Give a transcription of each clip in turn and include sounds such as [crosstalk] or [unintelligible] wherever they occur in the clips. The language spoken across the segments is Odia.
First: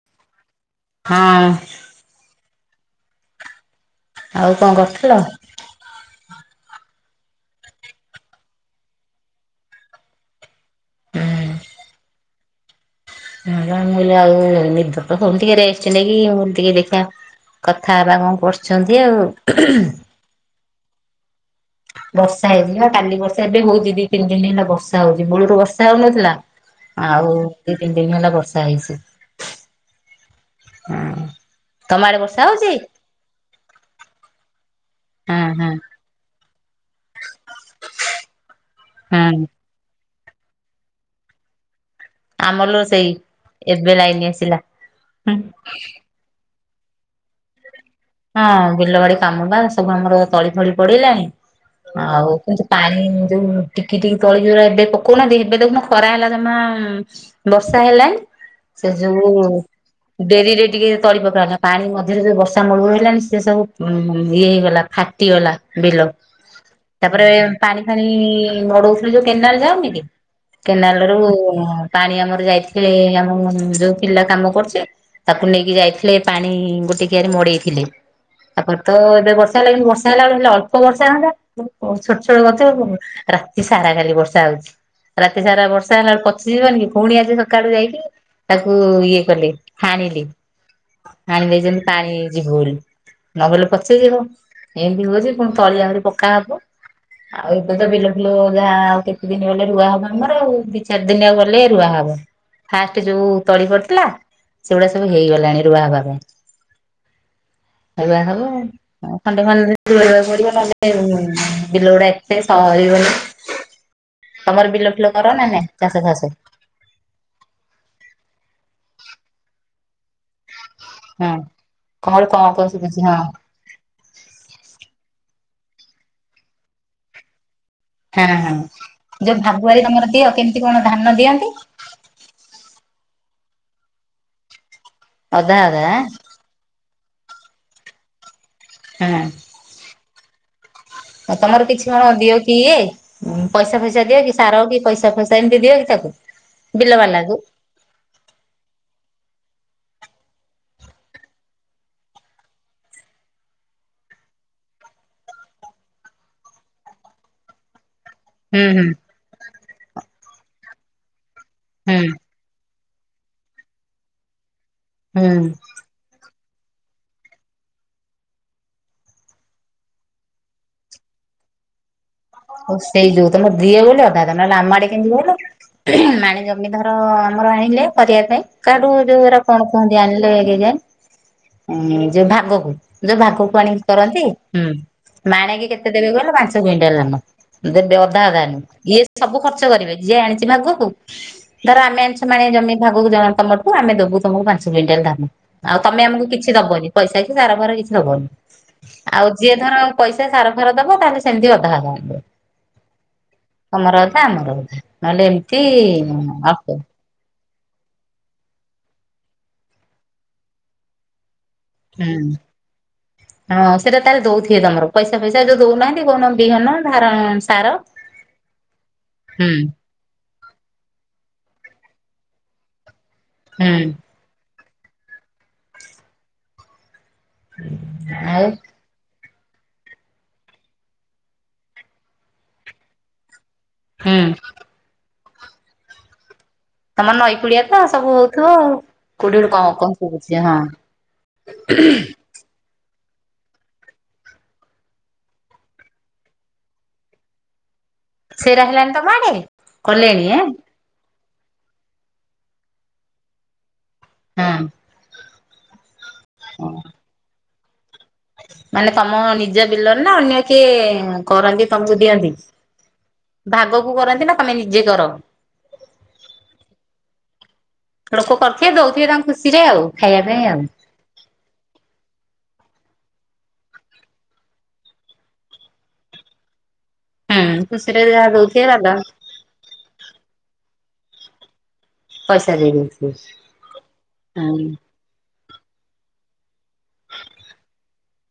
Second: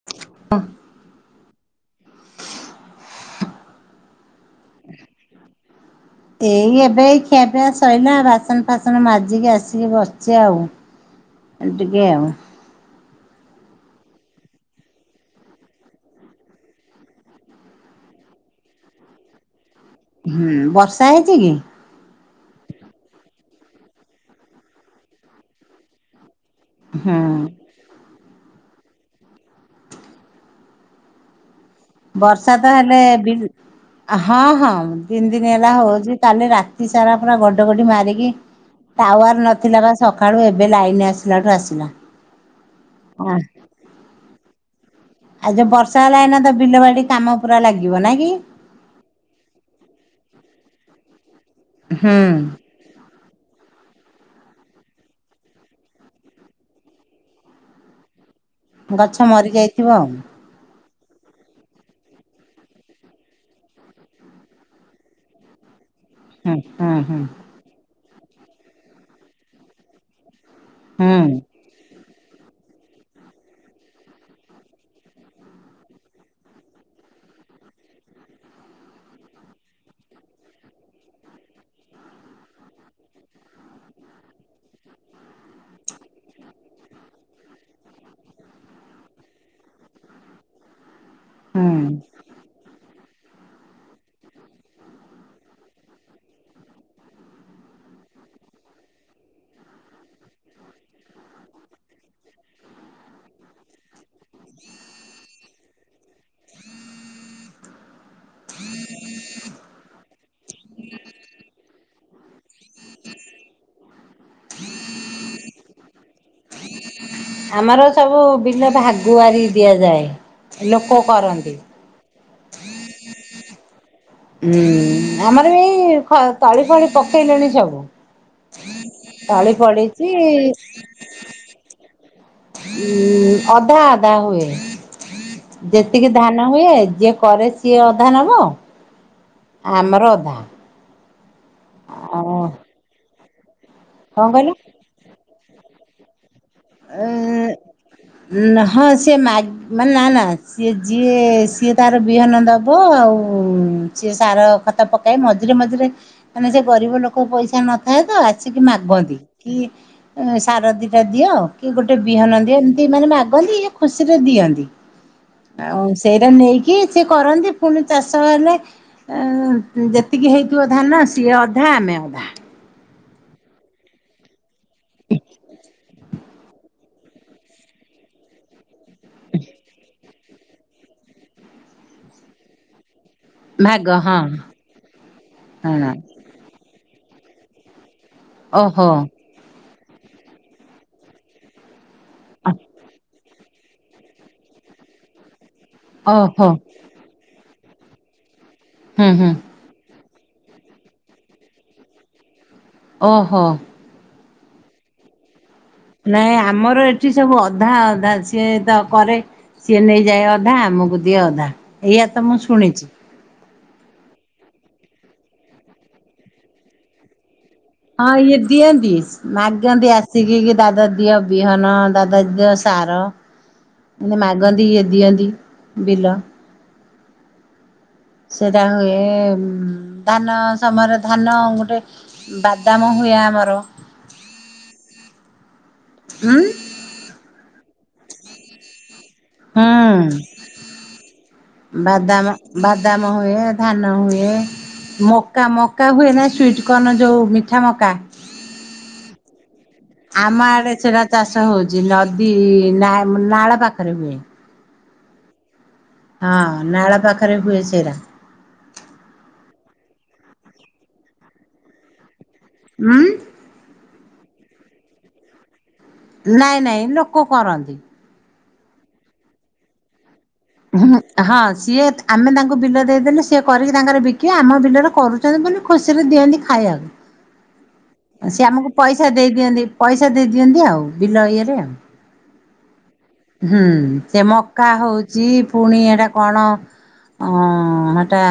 [unintelligible] ହଁ। ଆଉ କଣ କରୁଥିଲ? ଏଇ ଏବେ ଏଇ ଖିଆପିଆ ସରିଲା ବାସନ ଫାସନ ମାଜିକି ଆସିକି ବସିଚି ଆଉ। ଏ ଟିକେ ଆଉ। କହିଲି ଆଉ ନିଦ ତ ହଉନି ଟିକେ ରେଷ୍ଟ ନେଇକି ମୁଁ କହିଲି ଦେଖିବା କଥା ହେବା କଣ କରୁଚନ୍ତି ଆଉ। ହୁଁ ବର୍ଷା ହେଇଚି କି? ବର୍ଷା ହେଇଚି ନା କାଲି ବର୍ଷା ଏବେ ହଉଚି ଦି ତିନି ଦିନ ହେଲା ବର୍ଷା ହଉଚି ମୂଳରୁ ବର୍ଷା ହଉନଥିଲା। ହୁଁ ଆଉ ଦି ତିନି ଦିନ ହେଲା ବର୍ଷା ହେଇଚି। [inaudible] ତମ ଆଡେ ବର୍ଷା ହଉଛି? ତ ହେଲେ ଦି ହଁ ହଁ ତିନି ହଁ ଦିନ ହେଲା ହଁ ହଉଚି କାଲି ରା ତି ସାରା ପୁରା ଘଡଘଡିବମାରିକି ହଁ ଟାୱାର ନଥିଲା ବା। ସକାଳୁ ଏବେ ଲାଇନ ଆସିଲାଠୁ ଆସିଲା। ଆମର ଲୋ ସେଇ ଏବେ ଲାଇନ ଆସିଲା। ଆଉ [unintelligible] ବିଲ ବାଡି କାମ ପୁରା ଲାଗିବ ନାଇଁ କି। ହଁ ବିଲ ବାଡି କାମ ବା ସବୁ ଆମର ତଳି ଫଳି ପଡିଲାଣି। ଆଉ କିନ୍ତୁ ହୁଁ ପାଣି ଯୋଉ ଟିକି ଟିକି ତଳି ଗୁରା ଏବେ ପକଉନାହାନ୍ତି ଏବେ ଦେଖୁନ ଖରା ହେଲା ଜମା ବର୍ଷା ହେଲାନି। ସେ ଗଛ ଯୋଉ ମରି ଯାଇଥିବ ଆଉ ଡେରି ରେ ଟିକେ ତଳି ପକା ହେଲା ପାଣି ମଝିରେ ଯଉ ବର୍ଷା ମୂଳରୁ ହେଲାଣି ସେ ସବୁ ଇଏ ହେଇଗଲା ଫାଟିଗଲା ବିଲ। ହୁଁ ହୁଁ ହୁଁ ତାପରେ ପାଣି ଫାଣି ମଡଉଥିଲୁ କେନାଲ ଯାଉନି କି, କେନାଲ ହୁଁ ରୁ ପାଣି ଆମର ଯାଇଥିଲେ ଆମ ଯୋଉ ପିଲା କାମ କରୁଚି ତାକୁ ନେଇକି ଯାଇଥିଲେ ପାଣି ଗୋଟେ କିଆରି ମଡେଇଥିଲେ। ତାପରେ ତ ଏବେ ବର୍ଷା ହେଲା କି ବର୍ଷା ହେଲା ବେଳେ ହେଲେ ଅଳ୍ପ ବର୍ଷା ହୁଅନ୍ତା, ଛୋଟ ଛୋଟ ଗଛ ରାତି ସାରା କାଲି ବର୍ଷା ହଉଚି। ରାତି ସାରା ବର୍ଷା ହେଲା ବେଳେ ପଚିଯିବନି କି ପୁଣି ଆଜି ସକାଳୁ ଯାଇକି ତାକୁ ଇଏ କଲେ ହାଣିଲେ। ହାଣି ଦେଇଛନ୍ତି ହୁଁ। ପାଣି ଯିବ ବୋଲି। ନ ଗଲେ ପଚିଯିବ। ଏମିତି ହଉଚି ପୁଣି ତଳିଆ ଆହୁରି ପକା ହବ। ଆଉ ଏବେ ତ ବିଲ ଫିଲ ଯାହା ଆଉ କେତେ ଦିନ ଗଲେ ରୁଆ ହବ ଆମର ଆଉ। ଦି ଚାରି ଦିନି ଆଉ ଗଲେ ରୁଆ ହବ। ଫାଷ୍ଟ ଯୋଉ ତଳି ପଡିଥିଲା ସେଗୁଡା ସବୁ ହେଇଗଲାଣି ରୁଆ ହେବା ପାଇଁ। ରୁଆ ହବ। ଖଣ୍ଡେ ଖଣ୍ଡେ ରୁଇବାକୁ ପଡିବ ନହେଲେ ବିଲ ଗୁଡା ଏତେ ସରିବନି। ତମର ବିଲ ଫିଲ କର ନା ନାଇଁ ଚାଷ ଫାସ? ଆମର ସବୁ ବିଲ ଭାଗୁଆରି ଦିଆଯାଏ। ଲୋକ ହଁ। କରନ୍ତି। କଣ ଗୋଟେ କଣ କହୁଚି କଣ ହଁ। ହୁଁ ଆମର ଏଇ ଖ ତଳି ଫଳି ପକେଇଲେଣି ସବୁ। ହଁ ହଁ। ଯୋଉ ତଳି ଭାଗୁଆରୀ ପଡିଛି ତମର ଦିଅ କେମିତି କଣ ଧାନ ଦିଅନ୍ତି? ଅଧା ଅଧା ହୁଏ। ଅଧା ଅଧା ଆଁ? ଯେତିକି ଧାନ ନ ହୁଏ ଯିଏ କରେ ସିଏ ଅଧା ନବ ହୁଁ। ଆମର ଅଧା। ତମର କିଛି କଣ ଆଉ ଦିଅ କି ଇଏ, ପଇସା ଫଇସା ଦିଅ କଣ କି କହିଲ? ସାର କି ପଇସା ଫଇସା ସେମିତି ଦିଅ କି ତାକୁ? ବିଲ ବାଲାକୁ? ଅ ହଁ ସେ ମା ମାନେ ନା ନା ସିଏ ଯିଏ ସିଏ ତାର ବିହନ ଦବ ଆଉ ସିଏ ସାର ଖତ ପକା କାଇ ମଝିରେ ମଝିରେ, ମାନେ ସେ ଗରିବ ଲୋକ ପଇସା ନଥାଏ ତ ଆସିକି ହୁଁ ହୁଁ ମାଗନ୍ତି। କି ସାର ଦିଟା ଦିଅ, କି ଗୋଟେ ହୁଁ। ବିହନ ଦିଅ ତି ମାନେ ମାଗନ୍ତି। ଇଏ ଖୁସିରେ ଦିଅନ୍ତି। ହୁଁ। ଆଉ ସେଇରା ନେଇକି କି ସେ କରନ୍ତି ପୁଣି ଚାଷ ହେଲେ ଯେତିକି ହେଇଥିବ ଧାନ ସିଏ ଅଧା ଆମେ ଅଧା। ହଉ ସେଇ ଯୋଉ ତମର ଦି ବୋଲି ଅଧା। ତମ ନେହେଲେ ଆମ ଆଡେ କେମିତି କହିଲ ମାଣି ଜମି ଧ ଆମର ଆଣିଲେ କରିବା ପାଇଁ କାଡୁ ଯଉରା କଣ କୁହନ୍ତି, ଆଣିଲେ ଏରି ଯା ହୁଁ ଯୋଉ ଭାଗକୁ, ଯୋଉ ଭାଗକୁ ତାକୁ ଆଣିକି ଭାଗ ହଁ କରନ୍ତି। ହୁଁ ମାଣେକେ ହଁ କେତେ ଦେବେ କହିଲ ପାଞ୍ଚଶହ କୁଇଣ୍ଟାଲ ଧାନ। ଦେବେ ଅଧା ଅଧା। ଓହୋ ଇଏ ସବୁ ଖର୍ଚ୍ଚ କରିବେ, ଯିଏ ଆଣିଛି ଭାଗକୁ ଧର ଆମେ ସେମାନେ ଜମି ଭାଗକୁ ଜଣ ତମଠୁ ଆମେ ଦେବୁ ତମକୁ ପାଞ୍ଚ କୁଇଣ୍ଟାଲ ଧାନ, ଆଉ ତମେ ଆମକୁ ଓହୋ କିଛି ଦବନି। ପଇସା କିଛି ସାରଫାର କିଛି ଦେବନି। ହୁଁ ଆଉ ହୁଁ ଯିଏ ଧର ପଇସା ସାର ଫାର ଦବ ତାହେଲେ ସେମିତି ଅଧା ହେବା ହଵ। ଓହୋ। ତମର ଅଧା, ଆମର ଅଧା। ନହେଲେ ଏମିତି ନାଇଁ ଅଳ୍ପ। ଆମର ଏ ସେଠି ସବୁ ଅଧା ଅଧା। ସିଏ ତ କରେ ସିଏ ନେଇଯାଏ ଅଧା। ଆମକୁ ଦିଏ ଅଧା। ହୁଁ ଏଇଆ ତ ମୁଁ ଶୁଣିଛି। ହଁ, ସେଟା ତାର ଦଉଥିବେ ତମର, ପଇସା ପଇସା ଯୋଉ ଦଉନାହାନ୍ତି କହୁନ ବିହନ ଧାର ସାର ହଁ ଇଏ ଦିଅନ୍ତି ହୁଁ ମାଗନ୍ତି ଆସ ଆଶିକି ଦାଦା ଦିଅ ବିହନ, ଦାଦା ଦିଅ ସାର ହୁଁ। ମାଗନ୍ତି ଇଏ ଦିଅନ୍ତି ବିଲ। ଆଉ। ସେଟା ହୁଏ ଧାନ ସମୟରେ, ଧାନ ଗୋଟେ ବାଦାମ ହୁଏ ଆମର ହୁଁ। ଉଁ। ତମ ନଈ କୂଳିଆ ତ ସବୁ ହଉଥିବ ଆଉ। କୋଠଠୁ କଣ କଣ ହୁଁ ଶୁଭୁଛି? ହଁ। ବାଦାମ ବାଦାମ ହୁଏ, ଧାନ ହୁଏ। ମକା ମକା ହୁଏ ନାହିଁ ସ୍ଵିଟ୍ କର୍ଣ୍ଣ ଯେଉଁ ମିଠା ମକା? ସେରା ହେଲାନି ତମ ଆଡେ? କଲେଣି ଏଁ ଆମ ଆଡେ ସେରା ଚାଷ ହଉଛି ନଦୀ ନା- ନାଳ ପାଖରେ ହୁଏ। ହୁଁ। ହଁ ନାଳ ପାଖରେ ହୁଏ ସେଇରା। ମାନେ ତମ ନିଜ ବିଲରେ ନା? ଅନ୍ୟ କିଏ କରନ୍ତି ତମକୁ ଦିଅନ୍ତି? ଉଁ। ଭାଗକୁ କରନ୍ତି ନା ତମେ ନିଜେ କର? ନାଇଁ ନାଇଁ ଲୋକ କରନ୍ତି। ଲୋକ କରିଥିବେ ଦଉଥିବେ ତାଙ୍କ ଖୁସିରେ ଆଉ, ଖାଇବା ପାଇଁ ଆଉ। ହୁଁ ହଁ ସିଏ ଆମେ ତାଙ୍କୁ ବିଲ ଦେଇଦେଲେ, ସିଏ କରିକି ତାଙ୍କର ବିକିବ ଆମ ବିଲରେ କରୁଛି। ବୋଲି ଖୁସିରେ ଦିଅନ୍ତି ହୁଁ ଖୁସିରେ ଯାହା ଖାଇବାକୁ। ସି ଦଉଥିବେ ଆମକୁ ଦାଦା ପଇସା ଦେଇ ଦିଅନ୍ତି ପଇସା ଦେଇ ଦିଅନ୍ତି। ଆଉ ବିଲ ଇଏରେ ଆଉ। ପଇସା ଦେଇବି। ହୁଁ, ସେ ମକା ହଉଛି। ଯ ପୁଣି ଏଟା କଣ ଅ ହେଟା,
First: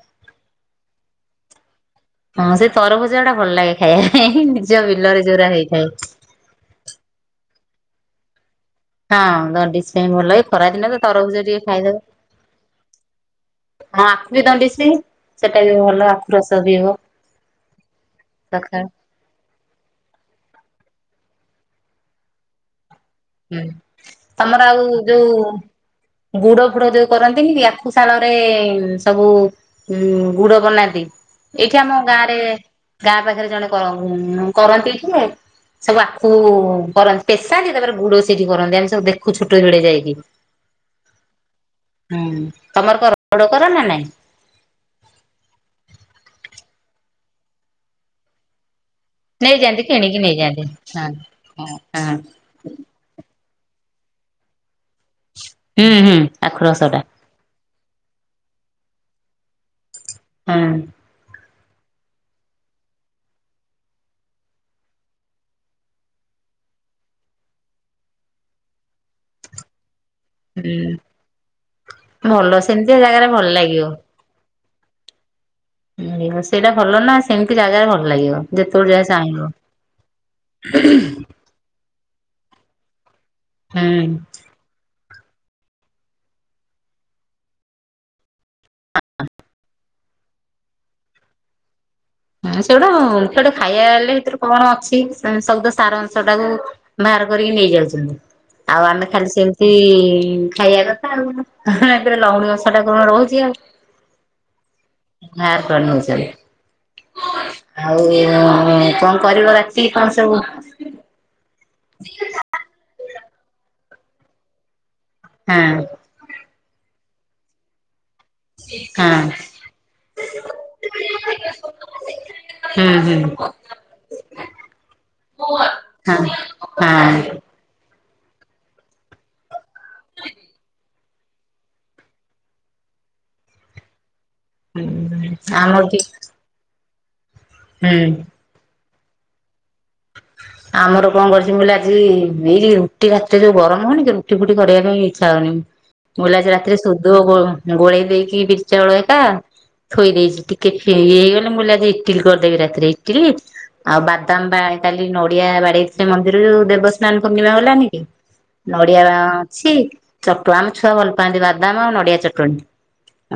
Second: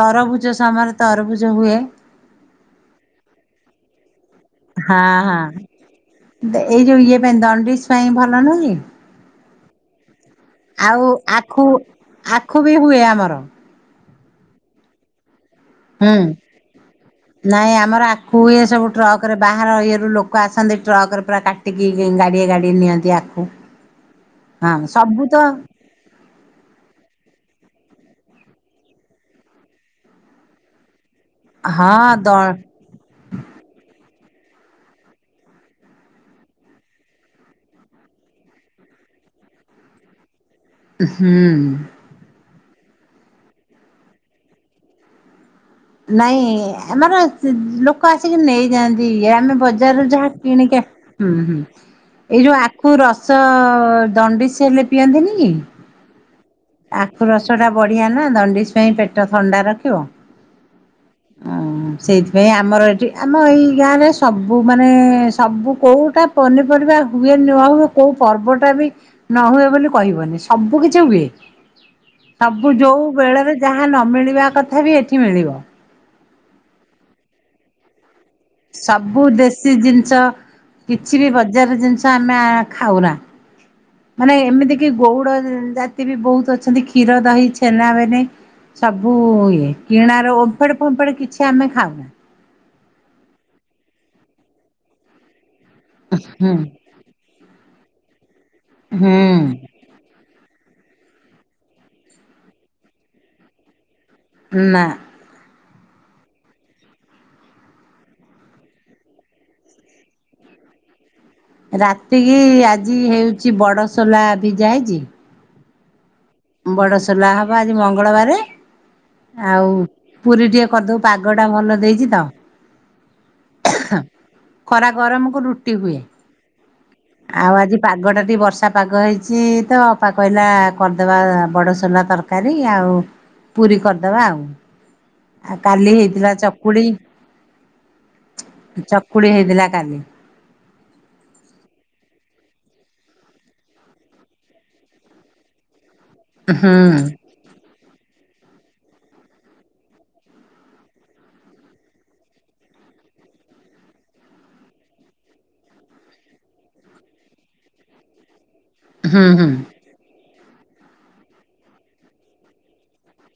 ତରଭୁଜ ସମୟରେ ତରଭୁଜ ହୁଏ। ହଁ ସେ ତରଭଜା ଗୁଟା ଭଲ ଲାଗେ ଖାଇବା। ହଁ ବିଲରେ ଯୋଉରା ହଁ, ହେଇଥାଏ। ଏଇ ଯୋଉ ଇଏ ପାଇଁ ଦଣ୍ଡିଜ ପାଇଁ ଭଲ ନାଁ। ହଁ ଜଣ୍ଡିସ ପାଇଁ ଭଲ [unintelligible] ଆଉ ତରଭୁଜ ଟିକେ ଆଖୁ ଖାଇଦବ ଆଖୁ ବି ହୁଏ ଆମର। ହଁ ଆଖୁ [unintelligible] [unintelligible] ବିି ଦଉଡି ସେ ସେଟା [unintelligible] ହୁଁ, ନାଇଁ ଆମର ଆଖୁ ଇ ସକାଳୁ ସବୁ ଟ୍ରକ୍, ପାରେ ବାହାର ଇଏରୁ ଲୋକ ଆସନ୍ତି ଟ୍ରକରେ ପୁରା କାଟିକି ଗାଡ଼ିଏ ଗାଡ଼ି ନିଅନ୍ତି ଆଖୁ। ହୁଁ, ତମର ହଁ ଆଉ ସବୁ ଯୋଉ, ତ ଗୁଡ ଫୁଡ ଯୋଉ କରନ୍ତିନି ଆଖୁଶାଳ ରେ ସବୁ। ହୁଁ ଗୁଡ ବନାନ୍ତି। ଏଇଠି ଆମ ହଁ ଗାଁ ଦ ରେ, ଗାଁ ପାଖରେ ଜଣେ କରନ୍ତି। ଏଠି ସବୁ ଆଖୁ କରନ୍ତି ପେଶାନ୍ତି ତାପରେ ଗୁଡ ସେଇଠି କରନ୍ତି ଆମେ ସବୁ ଦେଖୁ ଛୋଟ ଝଡଆ ଯାଇକି। ହୁଁ। ହୁଁ ତମର କ ଗୁଡ କର ନା ନାଇଁ। ନାଇଁ ଆମର ଲୋକ ଆସିକି ନେଇଯାଆନ୍ତି। ଦ ଆମେ ନେଇଯାଆନ୍ତି ବଜାରରୁ କିଣିକି ଯାହା ନେଇଯାଆନ୍ତି। କିଣିକି ହୁଁ ହୁଁ ହଁ ହଁ ଏଇ ଯୋଉ। କେଉଁ ରସ ଜଣ୍ଡିସ ସେ ହେଲେ ପିଅନ୍ତିନି କି। ହୁଁ ହୁଁ ଆଖୁ ରସଟା। ରସଟା ବଢ଼ିଆ ନା ଦଣ୍ଡିଶ ପାଇଁ ପେଟ ଥଣ୍ଡା ରଖିବ। ହୁଁ। ଅଁ ସେଇଥିପାଇଁ ଆମର ଏଠି ଆମ ଏଇ ଗାଁରେ ସବୁ ମାନେ ସବୁ କୋଉଟା। ପନିପରିବା ହୁଏ ନ ହୁଏ କୋଉ ପର୍ବ ଟା ବି ନ ହୁଏ ବୋଲି କହିବନି। ସବୁ ହୁଁ କିଛି ହୁଏ ଭଲ ସବୁ ସେମିତିଆ ଯୋଉ ଜାଗାରେ ଭଲ ବେଳରେ ଯାହା ଲାଗିବ। ନ ମିଳିବା କଥା ବି ଏଠି। ମିଳିବ। ସେଇଟା ଭଲ ନା ସେମିତି ଜାଗାରେ ଭଲ ଲାଗିବ। ଯେତେବେଳେ ଯାହା ସବୁ ଚାହିଁବ। ଦେଶୀ ଜିନିଷ କିଛି ବି ବଜାର ଜିନିଷ ଆମେ ଖାଉନା। ହୁଁ। ମାନେ ଏମିତି କି ଗଉଡ ଜାତି ବି ବହୁତ ଅଛନ୍ତି କ୍ଷୀର ଦହି ଛେନାବେନେ। ସବୁ ଇଏ କିଣାର ଓମ୍ଫଡ ଫମ୍ଫଡ କିଛି ଆମେ ଖାଉନା। ହଁ ସେଗଟା ସେଟେ ଖାଇବାଲେ ଭିତରୁ କଣ ଅଛି ଶବଦ ସାର ଅଂଶ ଟାକୁ। ହୁଁ ବାହାର କରିକି ନେଇଯାଉଛନ୍ତି ଆଉ ଆମେ ଖାଲି ସେମିତି ହୁଁ ଖାଇବା କଥା। ଏରେ ଲହୁଣୀ ବସା ଟା କଣ ରହୁଛି ଆଉ। ନା। ହ କଣ ନଉଛନ୍ତି। ଆଉ କଣ କରିବ ରାତି କଣ ସବୁ। ରାତିକି ଆଜି ହେଉଛି ବଡସୋଲା ଭ ଯାଇଛି। ହଁ। ବଡ ସୋଲା ହବ ଆଜି ମଙ୍ଗଳବାର। ହଁ। ଆଉ ପୁରୀ ଟିକେ କରିଦେଉ ପାଗ ଟା ଭଲ ଦେଇଛି ତ। ହୁଁ ହୁଁ। ଖରା ଗରମକୁ ରୁଟି ହୁଏ। ହଁ ହଁ। ଆଉ ଆଜି ପାଗ ଟା ଟିକେ ବର୍ଷା ପାଗ ହେଇଛି ତ ଅପା କହିଲା କରିଦବା ବଡସୋଲା ତର କାରୀ ଆଉ ପୁରୀ କରିଦବା ଆଉ। ହୁଁ। ଆଉ କାଲି ହେଇଥିଲା ଚକୁଡି। ହୁଁ। ଚକୁଳି ହେଇଥିଲା କାଲି। ଆମର କଣ କରିଛି ମୁ କହିଲି ଆଜି ଏଇ ରୁଟି ରାତିରେ ଯୋଉ ଗରମ ହଉନି କି ରୁଟି ଫୁଟି କରିବା ପାଇଁ ଇଚ୍ଛା ହଉନି। ମୁଁ କହିଲି ଆଜି ହୁଁ ରାତିରେ ସୁଦୁ ହୁଁ ଗୋଳେଇ ଦେଇକି ବିରି ଚାଉଳ ହେରିକା ଥୋଇ ଦେଇଛି ଟିକେ ହେଇଗଲେ ମୁଁ ଆଜି ଇଟିଲି କରିଦେବି ରାତିରେ ଇଟିଲି ଆଉ ବାଦାମ ବା କାଲି ନଡିଆ ବାଡେଇଥିଲେ ମନ୍ଦିର ଯୋଉ ଦେବସ୍ନାନ ପୂର୍ଣ୍ଣିମା ଗଲାନି କି। ନଡିଆ ହୁଁ ଅଛି ଚଟ ଆମ ଛୁଆ ଭଲ ପାଆନ୍ତି ବାଦାମ ଆଉ ନଡିଆ ଚଟଣୀ।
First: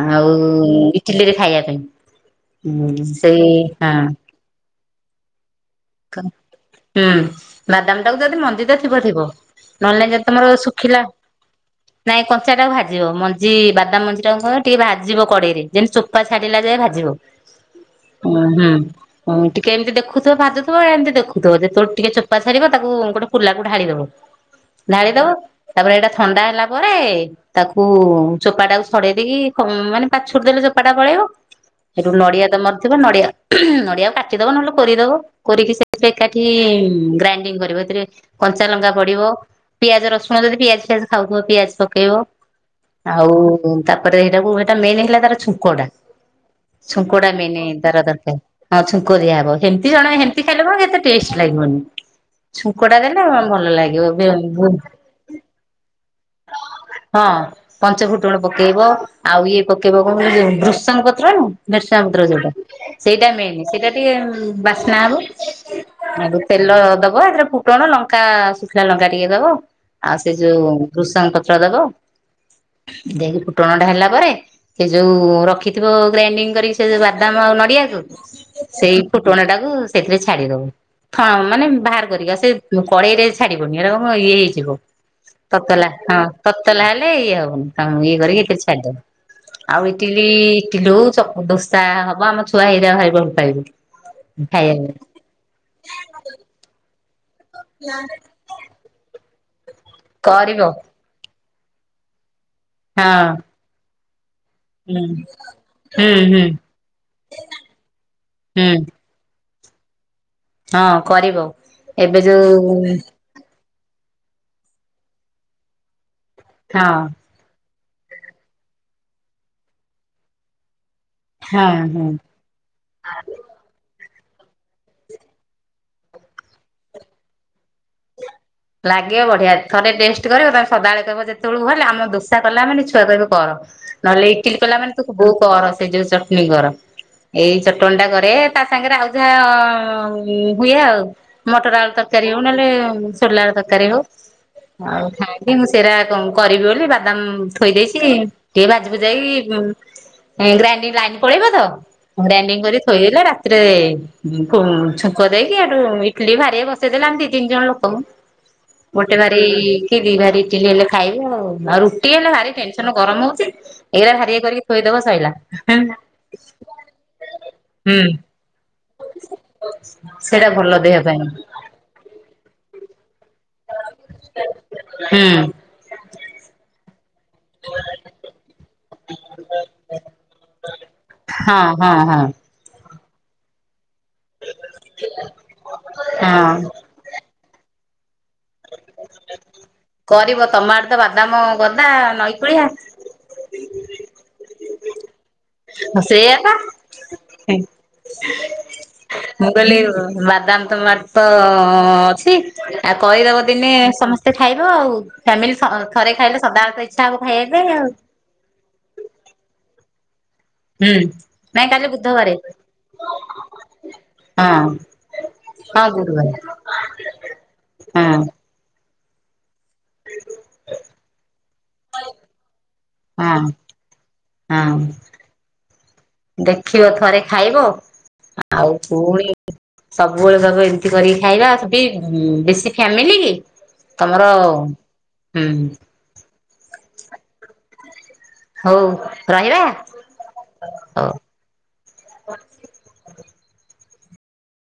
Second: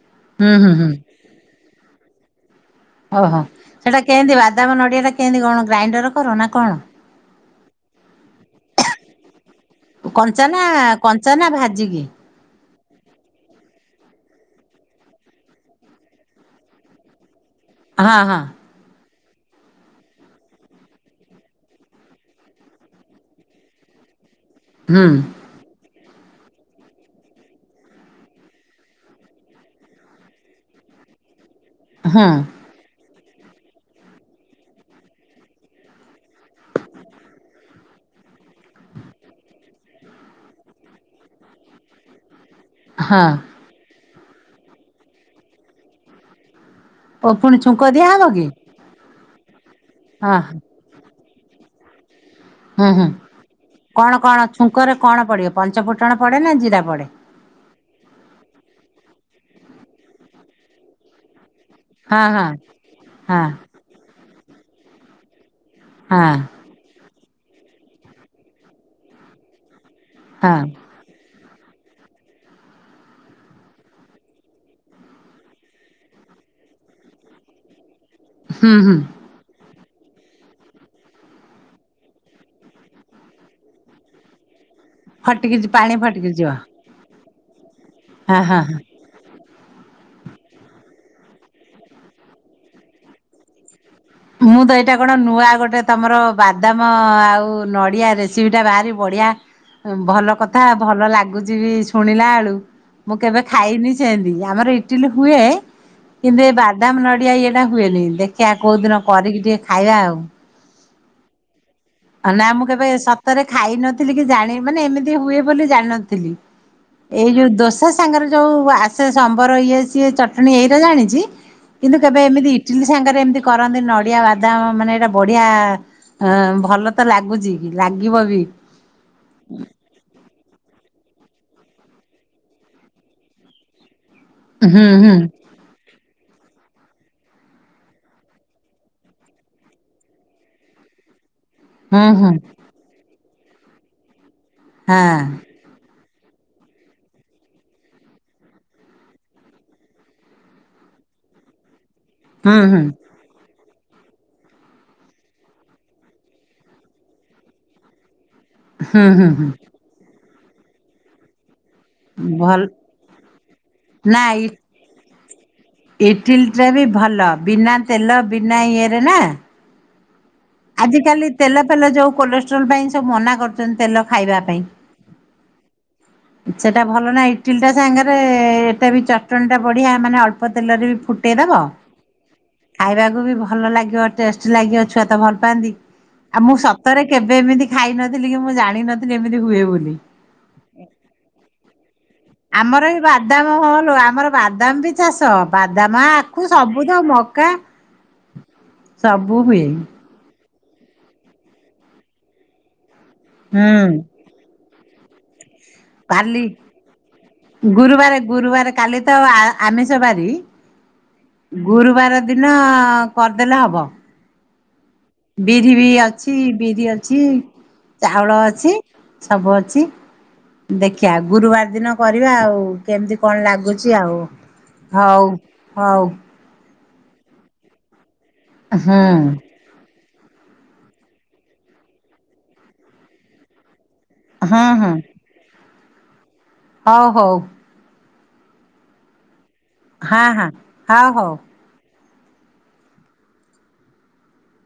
ଆଉ ହୁଁ ହୁଁ ହୁଁ ଇଟିଲିରେ ଖାଇବା ପାଇଁ। ଓହୋ ସେଇ ହଁ ସେଇଟା କେମିତି ବାଦାମ ନଡ଼ିଆ ଟା କେମିତି କଣ ଗ୍ରାଇଣ୍ଡରରେ କର ନା କଣ? ହୁଁ। ବାଦାମ ଟାକୁ ଯଦି ମଞ୍ଜି ତ ଥିବ ଥିବ, ନହେଲେ ନାଇଁ ଯଦି ତମର କଞ୍ଚା ନା ଶୁଖିଲା କଞ୍ଚା ନା ଭାଜିକି ନାଇଁ କଞ୍ଚାଟାକୁ ଭାଜି ଦବ, ମଞ୍ଜି ବାଦାମ ମଞ୍ଜି ଟା କହ ଟିକେ ଭାଜିବ କଡ଼େଇରେ, ଯେମିତି ଚୋଫା ଛାଡ଼ିଲା ଯାଏ ଭାଜିବ। ହଁ ଓ ହଁ ହୁଁ ହ ଟିକେ ଏମିତି ଦେଖୁଥିବ ଭାଜୁ ବେଳେ ଏମିତି ଦେଖୁଥିବ ଯେତେବେଳେ ଟିକେ ଚୋପା ଛାଡ଼ି ତାକୁ ଗୋଟେ କୁଲାକୁ ଢାଳି ଦବ ହୁଁ ଢାଳି ଦବ ତାପରେ ଏଇଟା ଥଣ୍ଡା ହେଲା ପରେ ତାକୁ ଚୋପାଟାକୁ ଛଡେଇ ଦେଇକି ମାନେ ପାଛୋଟି ଦେଲେ ଚୋପାଟା ପଳେଇବ। ସେଠୁ ହଁ ନଡିଆ ତମର ଥିବ ନଡିଆ ନଡିଆକୁ କାଟିଦବ ନହେଲେ କୋରିଦବ। କୋରିକି ସେଥିରେ ଏକାଠି ଗ୍ରାଇଣ୍ଡିଙ୍ଗ କରିବ ସେଥିରେ କଞ୍ଚା ଲଙ୍କା ପଡିବ। ପିଆଜ, ରସୁଣ ଯଦି ପିଆଜ ଫିଆଜ ଖାଉଥିବ ପିଆଜ ପକେଇବ। ହଁ ଆଉ ତାପରେ ସେଟାକୁ ସେଟା ମେନ୍ ହେଲା ତାର ଛୁଙ୍କ ଟା। ଓ ଛୁଙ୍କଟା ପୁଣି ମେନେ ଛୁଙ୍କ ତାର ଦିଆହବ ଦରକାର। କି ହଁ ଛୁଙ୍କ ଦିଆ ହବ ହେମିତି ଜଣେ ହଁ ହେମତି ଖାଇଲେବ ଏତେ ଟେଷ୍ଟ ଲାଗିବନି। ହୁଁ ଛୁଙ୍କ ଟା ହୁଁ ଦେଲେ ଭଲ କଣ କଣ ଲାଗିବ। ଛୁଙ୍କରେ କଣ ପଡ଼ିବ, ପଞ୍ଚଫୁଟଣ ପଡ଼େ ନା ଜିରା ପଡ଼େ? ହଁ ପଞ୍ଚ ଫୁଟଣ ପକେଇବ, ଆଉ ଇଏ ପକେଇବ କଣ ଭୃଶଙ୍ଗ ପତ୍ର ନୁହଁ। ଭୃସଙ୍ଗ ପତ୍ର ହଁ ହଁ ଯୋଉଟା ସେଇଟା ହଁ ମେନ୍ ସେଇଟା ଟିକେ ବାସ୍ନା ହବ। ଆ ହଁ ତେଲ ଦବ ଏଥିରେ ଫୁଟଣ ଲଙ୍କା ଶୁଖିଲା ଲଙ୍କା ଟିକେ ଦବ ଆଉ ସେ ହଁ ଯୋଉ ଭୃସଙ୍ଗ ପତ୍ର ଦବ, ଦେଇକି ଫୁଟଣ ଟା ହେଲା ପରେ ସେ ଯୋଉ ରଖିଥିବ ଗ୍ରାଇଣ୍ଡିଙ୍ଗ କରି ସେ ଯୋଉ ବାଦାମ ଆଉ ନଡିଆକୁ ହୁଁ ହୁଁ ସେଇ ଫୁ ଟୋଣ ଟାକୁ ସେଥିରେ ଛାଡିଦବୁ। ହ ମାନେ ବାହାର କରିକା, ସେ କଡେଇରେ ଛାଡିବନି ଏରା ଇଏ ହେଇଯିବ। ଫଟିକି ତତଲା ପାଣି ହଁ ଫଟିକି ଯିବ ତତଲା ହେଲେ ଇଏ ହବନି ତମକୁ ଇଏ କରିକି ହଁ ଏଥିରେ ହଁ ଛାଡ଼ିଦବ। ଆଉ ଇଟିଲି ଇଟିଲୁ ଚକୁ ଦୋସା ହବ ଆମ ଛୁଆ ହେଇରା ଭାରି ଭଲ ପାଇବେ। ମୁଁ ତ ଏଇଟା ଖାଇବାକୁ କଣ ନୂଆ ଗୋଟେ ତମର ବାଦାମ ଆଉ ନଡିଆ ରେସିପି ଟା ବାହାରି ବଢିଆ, ଭଲ କରିବ କଥା ଭଲ ଲାଗୁଛି। ଚି ବି ଶୁଣିଲା ବେଳକୁ। ହଁ। ଖାଇନି ସେମିତି ଆମର ହୁଁ ଇଟିଲି ହୁଏ ହୁଁ ହୁଁ କିନ୍ତୁ ଏ ବାଦାମ ନଡିଆ ଇଏଟା ହୁଏନି ଦେଖିବା ହୁଁ କୋଉ ଦିନ କରିକି ଟିକେ ଖାଇବା ଆଉ। ହଁ କରିବ। ଏବେ ନା ଯୋଉ ମୁଁ କେବେ ସତରେ ଖାଇନଥିଲି, କି ଜାଣି ମାନେ ଏମିତି ହୁଏ ବୋଲି ଜାଣିନଥିଲି। ହଁ। ଏଇ ଯୋଉ ଦୋସା ସାଙ୍ଗରେ ଯୋଉ ଆସେ ସମ୍ୱର ଇଏ ସିଏ ଚଟଣୀ ଏଇଟା ଜାଣିଛି। ହଁ କିନ୍ତୁ ହଁ। କେବେ ଏମିତି ଟିଲି ସାଙ୍ଗରେ ଏମିତି କରନ୍ତି ନଡିଆ ବାଦାମ ମାନେ ଏଇଟା ବଢିଆ ଅ ଭଲ ତ ଲାଗୁଛି, ରାଗିବ ବି? ଲାଗିବ ବଢିଆ ଥରେ ଟେଷ୍ଟ କରିବ, ତମେ ସଦାବେଳେ କହିବ ଯେତେବେଳକୁ ଭ ହେଲା ଆମ ଦୋଷା କଲାମାନେ ଛୁଆ କହିବ କର। ନହେଲେ ଇଟିଲି ହୁଁ କଲା ମାନେ, ହୁଁ ତୁ ବୋଉ କର, ସେ ଯୋଉ ଚଟନି କର। ଏଇ ଚଟଣି ଟା କରେ ତା ସାଙ୍ଗରେ ଆଉ ଯାହା-ଆ ହୁଏ ଆଉ। ମଟର ଆଳୁ ହୁଁ ତରକାରୀ ହୁଁ ହଉ, ନହେଲେ ସୋଲାର ତରକାରୀ ହଉ, ଆଉ ହଁ। ଖାଇକି ମୁଁ ସେ ସେଇରା କଣ କରିବି, ବୋଲି ବାଦାମ ଥୋଇ ଦେଇଛି। ଟିଏ ଭାଜିିଭୁଜାକି ଉମ୍ ଗ୍ରାଇଣ୍ଡି ଲାଇନ୍ ପଳେଇବ ତ! ହୁଁ ଗ୍ରାଇଡିଙ୍ଗ୍ ହୁଁ କରିକି ଥୋଇଦେଲେ ରାତ୍ ଥିରେ ଫୁ ଛୁଙ୍କ ଦେଇକି ହେଠୁ ଇଟଲିି ଭାରିଏ ବସେଇ ଦେଲେ, ଆମେ ଦି ତିନି ଜଣ ଲୋକଙ୍କୁ ହୁଁ ଗୋଟେ ହୁଁ ଭାରି ହୁଁ କି, ଦି ଭାରି ଇଟିଲି ହେଲେ ଖାଇବେ ଆଉ। ଆଉ ରୁ ଟି ହେଲେ ଭାରି ଭଲ ଟେନ୍ ସନ୍ ଗରମ ହଉଛି, ଏଇରା ଭାରିଏ କରିକି ଥୋଇଦବ ସଇଲା। ଇଟିଲି ଟା ବି ଭଲ ବିନା ହୁଁ ତେଲ, ବିନା ଇଏରେ ନା। ସେଇଟା ଭଲ। ଦେହ ଆଜି କାଲି ପାଇଁ। ତେଲ ଫେଲ ଯୋଉ, କୋଲେଷ୍ଟ୍ରୋଲ ପାଇଁ ସବୁ ମନା କରୁଛନ୍ତି ତେଲ ଖାଇବା ପାଇଁ। [inaudible] ସେଟା ଭଲ ନା ଇଟିଲି ଟା ସାଙ୍ଗରେ-ଏ ଏଟା ବି ଚଟଣି ଟା ବଢିଆ ମାନେ ଅଳ୍ପ ତେଲରେ ବି ଫୁଟ୍ ଟେ ଦବ। ଅ, ହଁ। ଖାଇବାକୁ ବି ଭଲ ଲାଗିବ, ଟେଷ୍ଟ ଲାଗିବ, ଛୁଆ ତ ଭଲ ପାଆନ୍ତି। ଆଉ ମୁଁ ହଁ। ସ ତରେ କେବେ ଏମିତି ଖାଇ ନଥିଲି କି, ମୁଁ ଜାଣିନଥିଲି ଏମିତି ହୁଏ ବୋଲି। କରିବ ତମ ଆଡେ ତ ବାଦାମ ଗଦା ନଈ କୂଳିଆ ଆମର ବି ବାଦାମ ହଁଲୋ, ଆମର ବାଦାମ ବି ଚାଷ ବାଦାମ ସେଇଆ ଆଖୁ ପା। ସବୁ ତ ମକା ସବୁ ମୁଁ, ହୁଏ କହିଲି ବାଦାମ ତମ ଆରେ ତ-ଅ ଅଛି? ଆଉ କହିଦବ ଦିନେ ହୁଁ ସମସ୍ତେ ଖାଇବ ଆଉ ଫ୍ୟାମିଲି ସତ ଥରେ ଖାଇଲେ ସଦାବଳୀ ତ ଇଚ୍ଛା ହବ ଖାଇବା ପାଇଁ ଆଉ ଏ ଗୁରୁବାରେ କାଲି ତ ଆ-ଆମିଷବାରି ହୁଁ। ନାଇଁ କାଲି ଗୁରୁବାର ବୁଧବାରେ ଦିନ-ଅ କରିଦେଲେ ହବ। ଅଁ। ବିରି ବି ଅଛି, ବିରି ଅଛି ହଁ ଚାଉଳ ଅଛି। ସବୁ ଅଛି। ଦେଖିବା ଗୁରୁବାର ଦିନ କରିବା ଆଉ। କେମିତି କଣ ହଁ ଲାଗୁଚି ଆଉ? ହଁ। ହଉ, ହଉ,। ଦେଖିବ ଥରେ ଖାଇବ। ଆଉ ହୁଁ ପୁଣି ସବୁବେଳେ ଦବ, ଏମିତି କରିକି ଖାଇବା ବି ବେଶୀ ଫ୍ୟାମିଲି କି ତମର, ହୁଁ ହୁଁ ହୁଁ। ହଉ ହଉ। ହଉ, ରହିବା? ହଁ, ହଁ, ହଉ ହଉ।